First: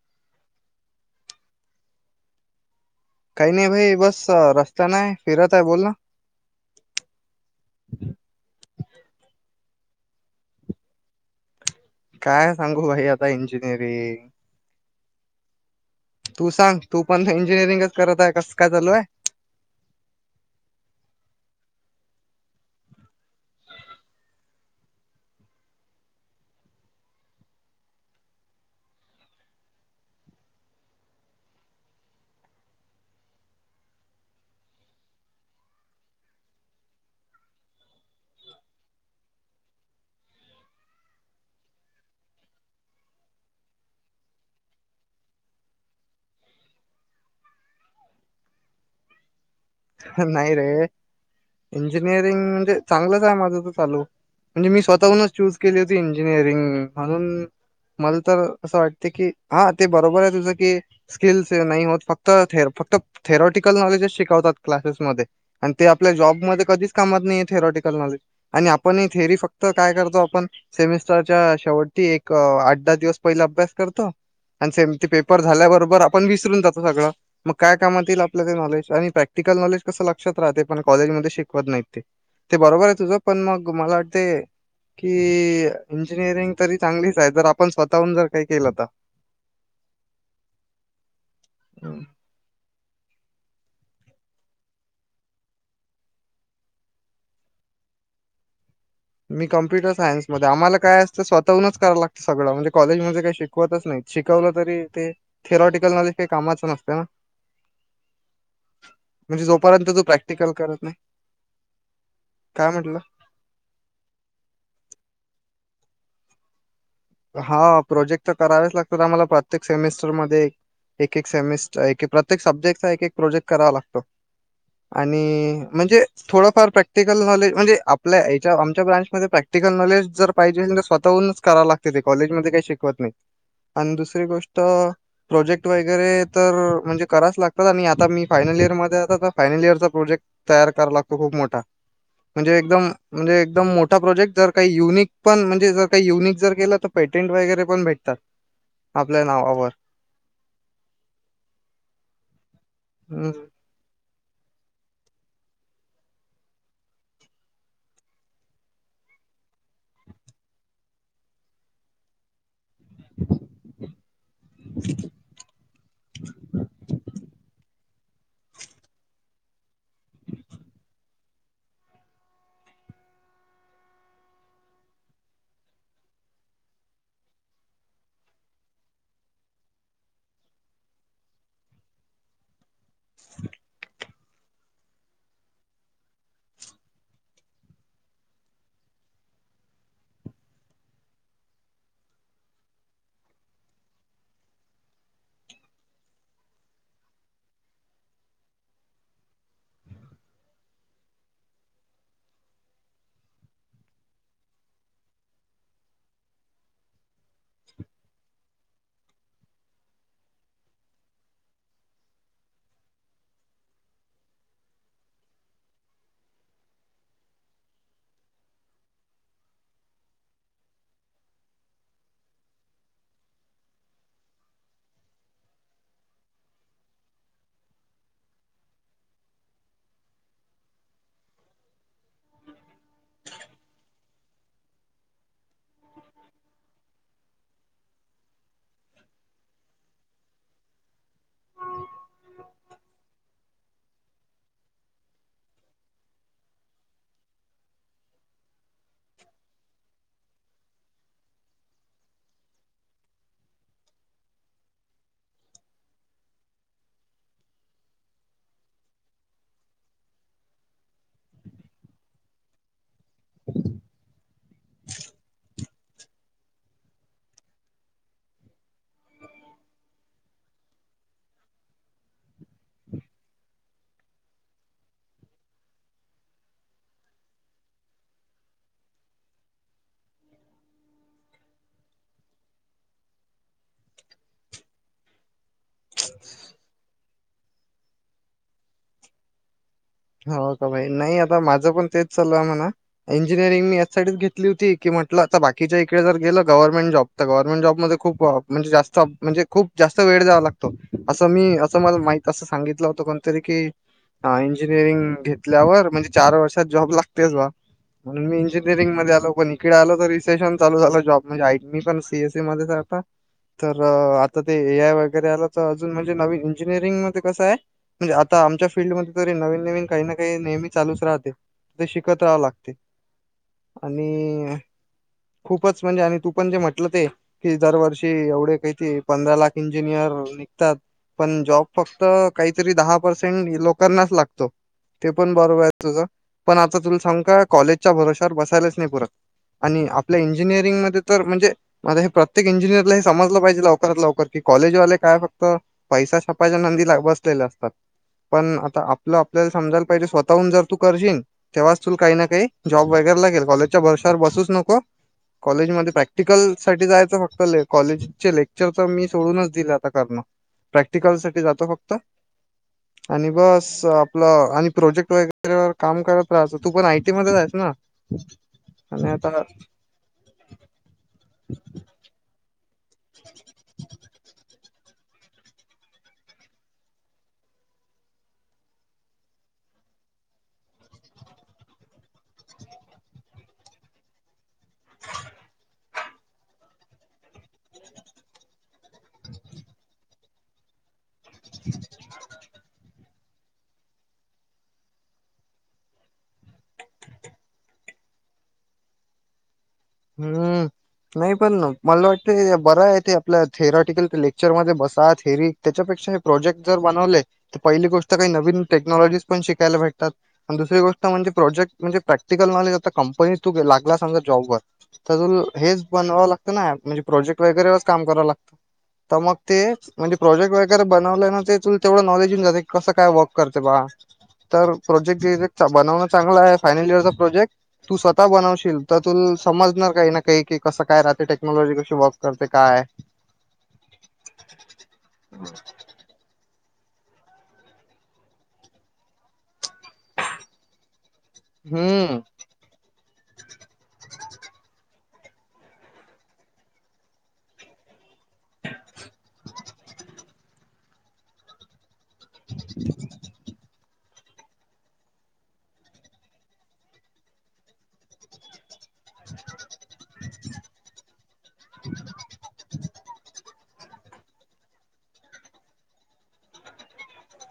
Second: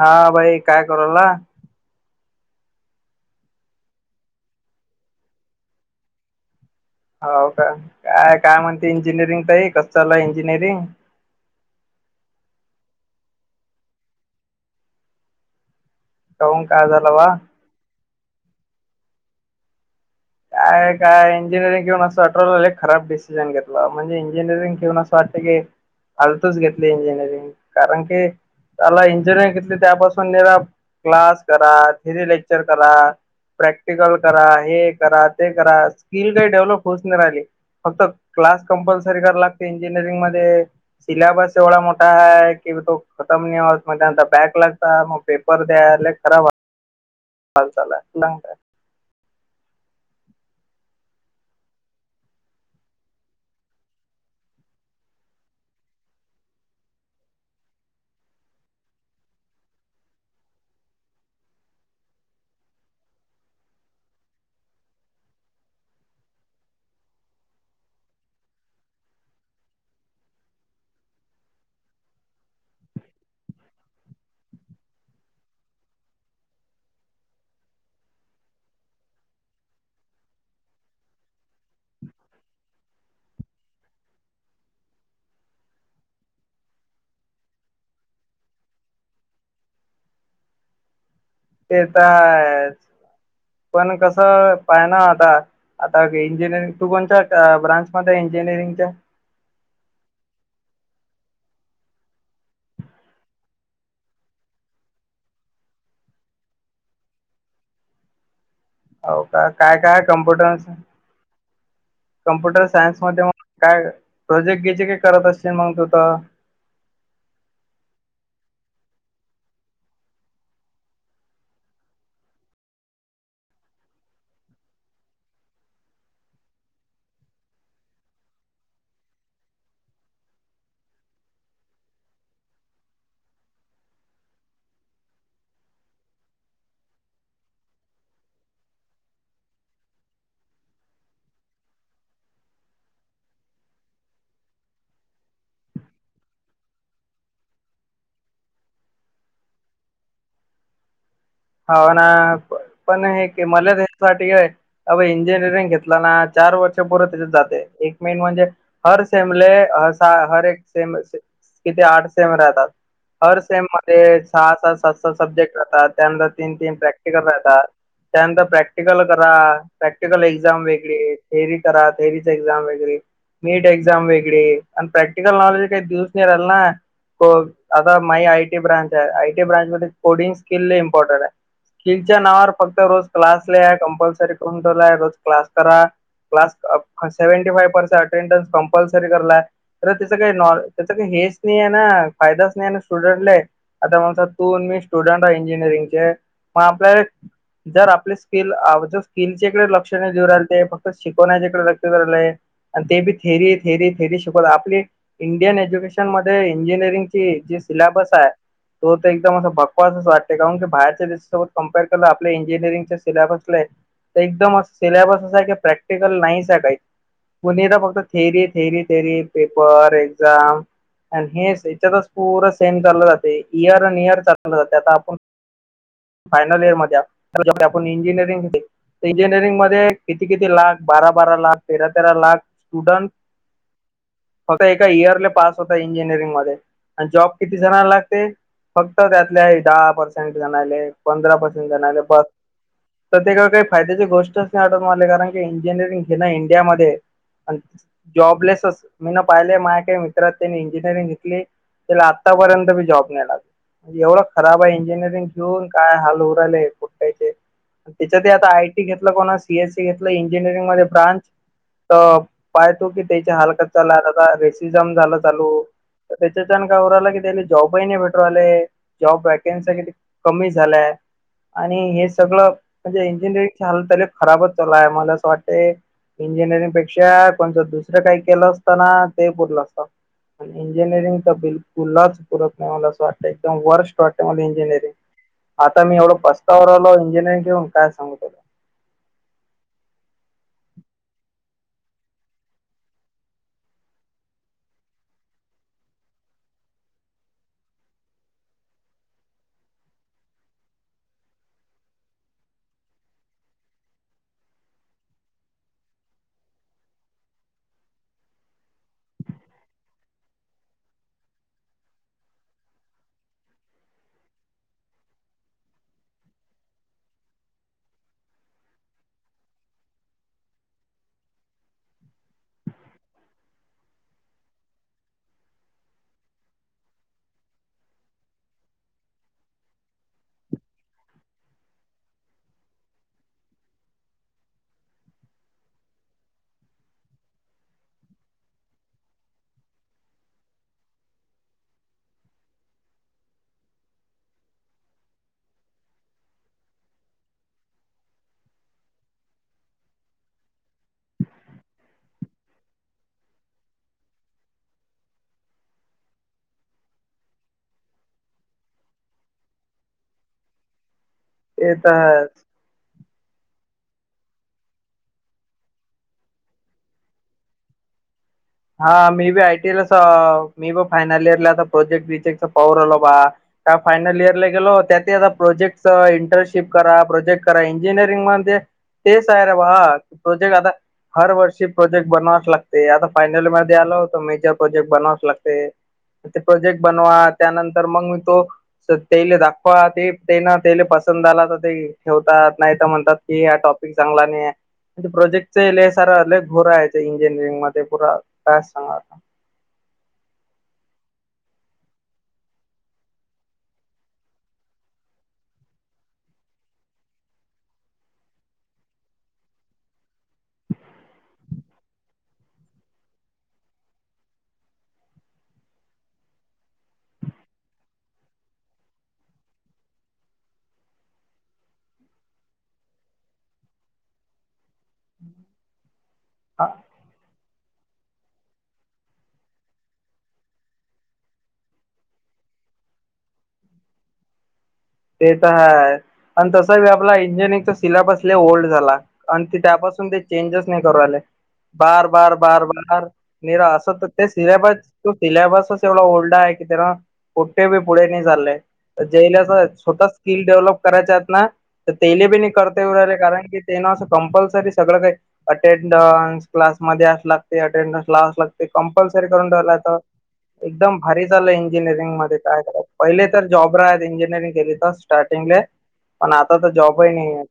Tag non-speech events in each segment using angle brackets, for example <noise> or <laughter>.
हा भाई काय करू राहिला? काही नाही भाई बस रस्त्यान आहे फिरत आहे बोला. हो का काय काय म्हणते इंजिनिअरिंग ताई कसं चाललंय इंजिनिअरिंग? काय सांगू भाई आता इंजिनिअरिंग. तू काऊन सांग काय तू झालं पण बा इंजिनिअरिंगच करत आहे कस काय चालु आहे? काय काय इंजिनिअरिंग घेऊन असं वाटूरायल खराब डिसिजन घेतला म्हणजे इंजिनिअरिंग घेऊन असं वाटत की फालतुच घेतली इंजिनिअरिंग कारण की साला इंजिनिअरिंग घेतली त्यापासून निरा क्लास करा थिरी लेक्चर करा प्रॅक्टिकल करा हे करा ते करा स्किल काय डेव्हलोप होउच नाही राहिली. फक्त क्लास कंपल्सरी करा लागते इंजिनिअरिंग मध्ये. सिलाबस एवढा मोठा आहे की तो खतम नाही होत मग त्यांनंतर बँक लागता पेपर द्या लय खराब चाल चाल ना. <unintelligible> ह नाही रे इंजिनियरिंग म्हणजे चांगलंच आहे माझं तर चालू. म्हणजे मी स्वतःहूनच चूज केली होती इंजिनिअरिंग म्हणून. मला तर असं वाटते की हा ते बरोबर आहे तुझं की स्किल्स से नाही होत फक्त थेरपाटिक फक्त थेरॉटिकल नॉलेजेच शिकवतात क्लासेसमध्ये. आणि ते आपल्या जॉबमध्ये कधीच कामात नाहीये थेरोॉटिकल नॉलेज. आणि आपण थेरी फक्त काय करतो आपण सेमिस्टरच्या शेवटी एक आठ दहा दिवस पहिला अभ्यास करतो. आणि सेमचे पेपर झाल्याबरोबर आपण विसरून जातो सगळं मग काय कामात येईल आपल्या ते नॉलेज आणि प्रॅक- क्टिकल नॉलेज कसं लक्षात राहते पण काँलेज मधे शिकवत नाहीत ते. ते बरोबर आहे तुझं पण मग मला वाटते कि इंजिनिअरिंग तरी चांगलच आहे जर आपण स्वतःहून जर काही केलं तर. ते हं. तरय पण कस पाहि ना आता आता इंजिनिअरिंग तू कोणत्या ब्रांच मध्ये आहे इंजिनिअरिंगच्या? मी कम्प्युटरसायन्समध्ये आम्हाला काय असंत स्वताहुनच करल लागत सगळं म्हणजे कॉलेजमध्ये काय शिक होतच नाही शिकवतच नाही शिकवलं तरी ते थिरॉटिकल नॉलेज काही कामाचं नसते ना. हो म्हणजे का काय जोपर्यंत काय तू प्रॅक्टिकल कम्प्युटरच. करत <unintelligible> नाही. कम्प्युटर काय म्हटलं? सायन्स मध्ये मग काय प्रोजेक्ट घ्याचे काही करत असतील मग तू तर. हा प्रोजेक्ट तर करावेच लागतात आम्हला प्रत्येक सेमेस्टरमध्ये. एक एक सेमिस्टर एकेक प्रत्येक सब्जेक्टचा एक एक प्रोजेक्ट करावा लागतो. आणि म्हणजे थोडंफार प्रॅक्टिकल नॉलेज म्हणजे आपल्या याच्या आमच्या प्रॅक्टिकल नॉलेज जर पाहिजे असेल तर स्वतःहूनच कराव लागते ते कॉलेजमध्ये काही शिकवत नाही आणि दुसरी गोष्ट प्रोजेक्ट वगैरे तर म्हणजे करायच लागतात आणि आता मी फायनल इयरमध्येये आता तर फायनल इयरचा प्रोजेक्ट तयार करावा लागतो खूप मोठा. म्हणजे एकदम म्हणजे एकदम मोठा प्रोजेक्ट जर काही युनिक पण म्हणजे जर काही युनिक जर केलं तर पेटेंट वगैरे पण भेटतात आपल्या नावावर. हो ना पण हे किम मला साठी हय. <unintelligible> अ इंजिनिअरिंग घेतला ना चार वर्षपुरे त्याच्यात जाते एक मेन म्हणजे हर सेमले हर <unintelligible> एक सेम किती आठ सेम राहतात. हर सेम मध्ये सहा सा सात सात सब्जेक्ट राहतात. त्यानंतर तीन तीन प्रॅक्टिकल राहतात त्यानंतर प्रॅक्टिकल क प्रॅक्टिकल एक्झाम वेगळी थेअरी करा थेअरीच एक्झाम वेगळी. मीट एक्झाम वेगळे आणि प्रॅक्टिकल नॉलेज काही दिवस नाही राहिलं ना. बघ आता माई आयटी ब्रांच आहे. आयटी ब्रांचमध्ये कोडिंग स्किल लय इम पॉर्टन्ट आहे. स्किलचा नावावर फक्त रोज क्लासला या कंपल्सरी. <unintelligible> रोज क्लास करा. क्लास फा seventy five percent attendance compulsory करलाय. तर त्याच काही नॉ त्याचा काही हेच नाही आहे ना, फायदाच नाही आहे ना स्टुडंटले. आता मग समज तू आणि मी स्टुडंट आहे इंजिनिअरिंगचे, मग आपल्याला जर आपले स्किल अ जर स्किलच्या इकडे लक्ष नाही देऊ राहिल ते फक्त शिकवण्याच्या इकडे लक्ष <unintelligible> आणि ते बी थेरी थेरी थेरी शिकवत आपली इंडियन एज्युकेशनमध्ये इंजिनिअरिंग ते जे सिलॅबस आहे, तो तर एकदम असं बकवासचं वाटते. का म्हणून बाहेरच्या देशासोबत कम्पेअर केलं आपल्या इंजिनिअरिंगच्या सिल्याबसले तर एकदम असं सिल्यबस असा आहे क प्रॅक्टिकल नाहीच आणि काही. कोणी येत फक्त theory theory theory paper exam. आणि हे याच्यातच पुर सेम चाललं जातंय इयर अन इयर चाललं जातंय. आता आपण फायनल इयरमध्ये <unintelligible> आपण इंजिनीअरिंगमध्ये इंजिनिअरिंगमध्ये किती किती लाख, बारा बारा लाख तेरा तेरा लाख स्टुडंट फक्त एका इयरले पास होता इंजिनिअरिंग मध्ये. आणि जॉब किती जणला लागते? फक्त त्यातल्या दहा पर्सेंट जणाले, पंधरा परसेंट जणाले बस. प्रत्येकाला काय फायद्याची गोष्टच नाही वाटत मले. कारण की इंजिनिअरिंग हे ना इंडियामध्ये जॉबलेसच. मी ना पाहिले माय काय मित्रात त्यांनी इंजिनिअरिंग घेतली. त्याला आत्तापर्यंत बी जॉब नाही लागला म्हणजे एवढं खराब आहे इंजिनिअर. घेऊन काय हाल होऊ राहिले पोट्टयाचे. त्यांच्यातही आता आयटी घेतलं, कोणा सीएससी घेतलं इंजिनिअरिंगमध्ये ब्रांच तर पाहयतो तो की त्याचे हाल कसं चाललंय आता रेसिझम झालं चालू. त्याच्याच्यानं काय होऊ राहिलं की, त्याले जॉबही नाही भेटून राहिले‌. जॉब वॅकेन्सी कमी झालंय. आणि हे सगळं म्हणजे इंजिनिअरिंगची हालत खराबच चालू आहे. मला असं वाटतंय इंजिनिअरिंग पेक्षा कोणचं दुसरं काही केलं असतं ना ते पुरलं असतं. पण इंजिनिअरिंगचा बिलकुलच पुरत नाही मला असं वाटतंय. एकदम वर्स्ट वाटतंय मला इंजिनिअरिंग. आता मी एवढं पस्तावू राहिलो इंजिनिअरिंग घेऊन काय सांगू तुला. हो का भाई? नाही आता माझं पण तेच चालू आहे म्हणा. इंजिनिअरिंग मी यासाठीच घेतली होती, की म्हटलं आता बाकीच्या इकडे जर गेलं गव्हर्नमेंट जॉब तर गव्हर्नमेंट जॉबमध्ये खूप म्हणजे जास्त म्हणजे खूप जास्त वेळ द्यावा लागतो असं मी असं मला माहित तसं सांगितलं होतं कोणतरी की, अं इ इंजीनियरिंग घेतल्यावर म्हणजे चार वर्षात जॉब लागतेच बा. म्हणून मी इंजिनिअरिंगमध्ये आलो, पण इकडे आलो तर रिसेशनचालू झालं जॉबमध्ये आयटी पण सीएसईमध्ये आहे आता. तर आता ते ए आय वगैरे आला, तर अजून म्हणजे नवीन इंजिनिअरिंगमध्ये कसं आहे म्हणजे आता आमच्या फील्डमध्ये री नवीन नवीन काही ना काही नेहमी चालूच राहते. ते शिकत राहावं लागते. आणि खूपच म्हणजे आणि तू पण जे म्हटलं ते कि दरवर्षी एवढे काही ते पंधरा लाख इंजिनियर निघतात. पण जॉब फक्त काहीतरी दहा पर्सेंट लोकांनाच लागतो. ते पण बरोबर आहे तुझं. पण आता तुला सांग काय, कॉलेजच्या भरोशावर बसायलाच नाही पुरत. आणि आपल्या इंजिनिअरिंगमध्ये तर म्हणजे म आता हे प्रत्येक इंजिनियरला हे समजलं पाहिजे लवकरात लवकर की कॉलेजवाले काय फक्त पैसा छापाच्या नांदी ला बसलेले असतात पण तर आपलं आपल्याला समजायला पाहिजे स्वतःहून जर तू करशीन तेव्हाच तूल काही ना काही जॉब वगैरे लागेल कॉलेजच्या वर्षावर बसूच नको. कॉलेजमध्ये प्रॅक्टिकल साठी जायचं फक्त ले कॉलेजचे लेक्चर तर मी सोडूनच दिले आता करणं. प्रॅक्टिकल साठी जातो ते फक्त तर आणि बस स आपलं आणि प्रोजेक्ट वगैरेवर काम करत राहायचा तू पण आय टी मध्येच आहेस ना. आणि हा मी आता बी आय टी ला सा मी ब फायनल इयर ला आता प्रोजेक्ट बीजेक्ट सब पाहु राहिलो बा का फायनल इयरला गेलो त्यात ही आता प्रोजेक्ट चा इंटर्नशिप करा प्रोजेक्ट करा इंजिनिअरिंग म्हणजे तेच आहे रे भावा प्रोजेक्ट आता हर वर्षी प्रोजेक्ट बनवाच लागते आता. फायनल मध्ये आलो तर मेजर प्रोजेक्ट बनावच लागते. ते प्रोजेक्ट बनवा त्यानंतर मंग मी तो स त्याले दाखवा ते ते ना त्याले पसंद आला तर ते ठेवतात नाही तर म्हणतात की ह्या टॉप पिक चांगला नाही आहे प्रोजेक्टचे लय सारे लय घोर आहे ते इंजिनिअरिंगमध्ये. पुर्रा काय सांगाव आता. हम्म. नाही पण मला वाटतं बरं आहे ते आपल्या थेरॉटिकल लेक्चरमध्ये बसा थेअरी त्याच्यापेक्षा हे प्रोजेक्ट जर बनवले तर पहिली गोष्ट काही नवीन टेक्नॉलॉजीस पण शिकायला भेटतात. आणि दुसरी गोष्ट म्हणजे प्रोजेक्ट म्हणजे प्रॅक्टिकल नॉलेज आता कंपनी तू गे लागला समजा जॉब वर तर तूल हेच बनवावं लागतं ना म्हणजे प्रोजेक्ट वगैरे वच काम करावं लाग तं मग ते म्हणजे प्रोजेक्ट वगैरे बनवलं ना ते तुल तेवढं नॉलेज होऊन जातं की कसं काय वर्क करते बा. तर प्रोजेक्ट ही त्या बनवणं चांगलं आहे हा फायनल इयरचा प्रोजेक्ट तू स्वतः बनवशील तर तुल समजणार काही ना काही की कसं काय राहते टेक्नॉलॉजी कशी वॉक करते काय. ते तर हाय. आणि तसा बी आपला इंजिनिअरिंगचा सिलेबसले लई ओल्ड झाला. आणि ते त्यापासून ते चेंजेस नाही करू आले. बार हम्म बार बार बार निरा असं तर ते सिलायबस तो सिलेबसच एवढा ओल्डा आहे की त्याला कुठे बी पुढे नाही चाललंय जेलसयेस छोटा स्किल डेव्हलप करायचा आहेत ना तर तेले बी नहीं करत <unintelligible> कारण की तेना असं कम्पल्सरी सगळं काही अटेंडन्स क्लासमध्ये अस लागते अटेंडन्स लावां लाग ते कंपल्सरी करून ठेवलं तर एकदम भारी झालं इंजिनिअरिंग मध्ये काय कराय पहिले तर जॉब राहत इंजिनिअरिंग केली तर स्टार्टिंगले पण आता तर जॉबही नाही आहे.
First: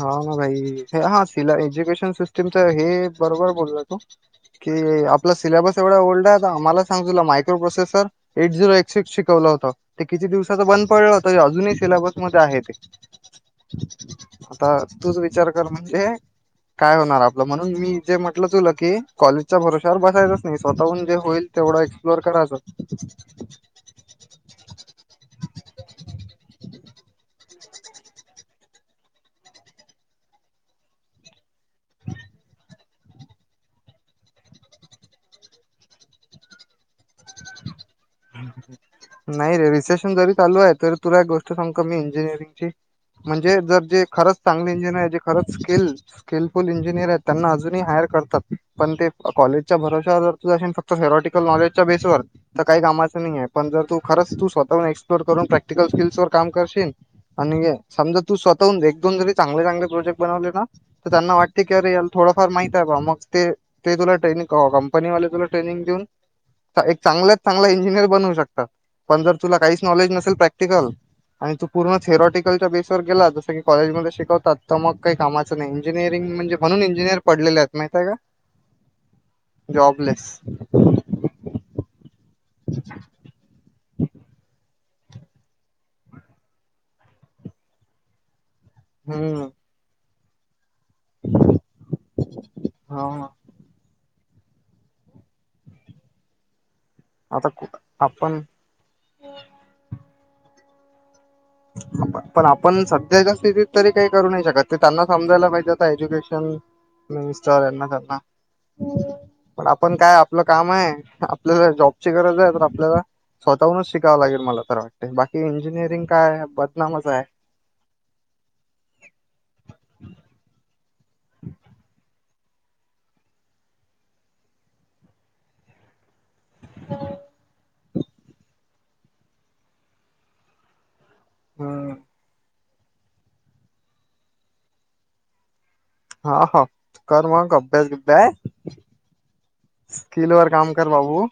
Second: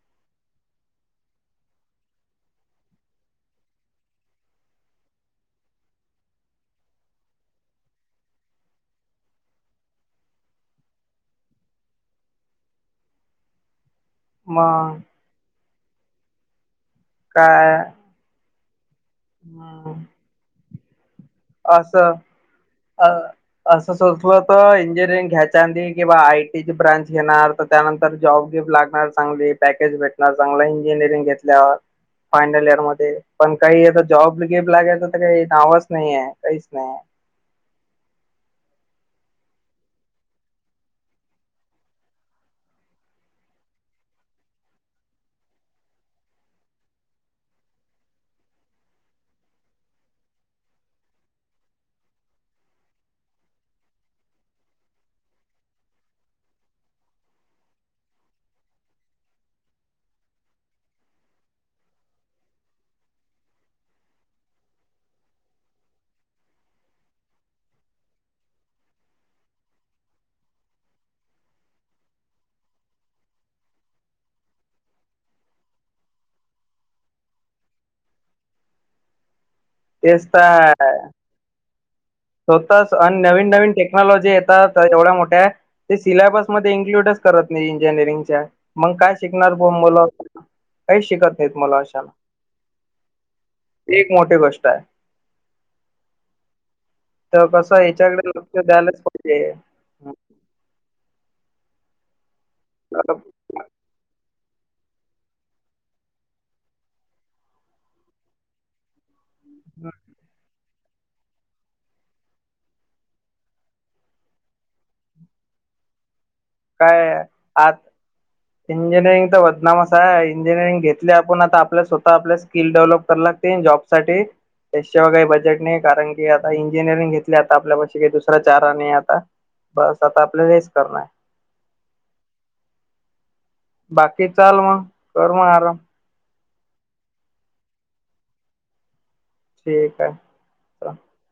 हा ना भाई हे हा सिलाय एज्युकेशन सिस्टमचा हे बरोबर बोलला तू. कि आपला सिलेबस एवढा ओल्ड आहे तर आम्हाला सांग तुला microprocessor eight zero eight six शिकवलं होतं ते किती दिवसाचा बंद पडलं होतं ते अजूनही सिलेबसमध्ये आहे ते. <inaudible> आता मग तूच विचार कर म्हणजे काय होणार आपलं म्हणून काय मी जे म्हटलं तुलं की कॉलेजच्या भरोश्यावर बसायचंच नाही स्वतःहून जे होईल तेवढं एक्सप्लोर करायच. तसं असलं तर इंजिनिअरिंग घ्यायच्या आंदी किंवा आय टी ची ब्रांच घेणार तर त्यानंतर जॉब घेऊ लागणार चांगली पॅकेज भेटणार चांगला इंजिनिअरिंग घेत ल्यावर फायनल इयर मध्ये पण काही आता जॉब गेब लागेयच तर काही नावच नाही आहे. काहीच नाही. हम्म. नाही रे रिसेशन जरी चालू आहे तरी तुला एक गोष्ट सांगु का मी इंजिनिअरिंगची? म्हणजे जर जे खरंच चांगले इंजिनिअर जे खरंच स्किल स्किलफुल इंजिनिअर आहेत त्यांना अजूनही हायर करतात पण ते क कॉलेजच्या भरोश्यावर जर तुझा हेन फक् त थिअरोटिकल नॉलेजच्या बेसवर तर काही कामाचं नाही आहे पण जर तू खरंच तू स्वतःहून एक्सप्लोर करून प्रॅक्टिकल स्किल्स वर काम करशीन आणि गे समजा तू स्वतःहून एक दोन जरी चांगले चांगले प्रोजेक्ट बनवले ना तर त्यांना वाटते की अरे याला थोडंफार माहित आहे बा मग ते ते तुला ट्रेनिंग काव कंपनी वाले तुला ट्रेनिंग देऊन ता एक चांगल्यात चांगल्या इंजिअर बनवू शकतात पण जर तुला काहीच नॉलेज नसेल प्रॅक्टिकल आणि तू पूर्ण थेरॉटिकलच्या बेसवर गेला जसं की कॉलेजमध्ये शिकवतात तर मग काही कामा चा नाही इंजिअरंग म्हणजे म्हणून इजिनियर पडलेले आहेत माहितय का. जॉबलेस तेच तर स्वतःच आन नवीन-नवीन टेक्नॉलॉजी येतात तर ऐवढ्या मोठ्या सिलेबस मध्ये इन्क्ल्यूडच करत नाही इंजिनिअरिंगच्या मग काय हम्म शिकणार. हो मला काही शिकत नाहीत तुम्हाला अशाला. हा ती एक मोठी गोष्ट आहे. तेव आता कसं याच्याकडे आपण लक्ष द्यायलाच पाहिजे. पण आपण सध्या जास्ती की तरी काही करू नाही शकत ते त्यांना समजायला पाहिजे आता एज्युकेशन मिनिस्टर यांना. <unintelligible> पण आपण काय आपलं काम आहे आपल्याला जॉबची गरज आहे तर आपल्याला स्वतःहूनच शिकावं लागेल मला तर वाटते बाकी इंजिनिअरिंग काय आपत काय आत इंजिनिअरिंग तर बदनामस आहे इंजिनिअरिंग घेत आपल्या आपण आता आपलं स्वतः आपलस स्किल डेव्हलप करा लागते जॉब साठी पैश्या व काही बजेट नाही कारण की आता इंजिनिअरिंग घेतली आता आपल्या पाशी काही दुसरा चारा नाही आता. बस आता आपल्याला हेच करणा आहे. हम्म. बाकी चाल म कर म आराम. हा हा कर मग अभ्यास बिब्यास ठीक आहे. स्किल वर काम कर बाबू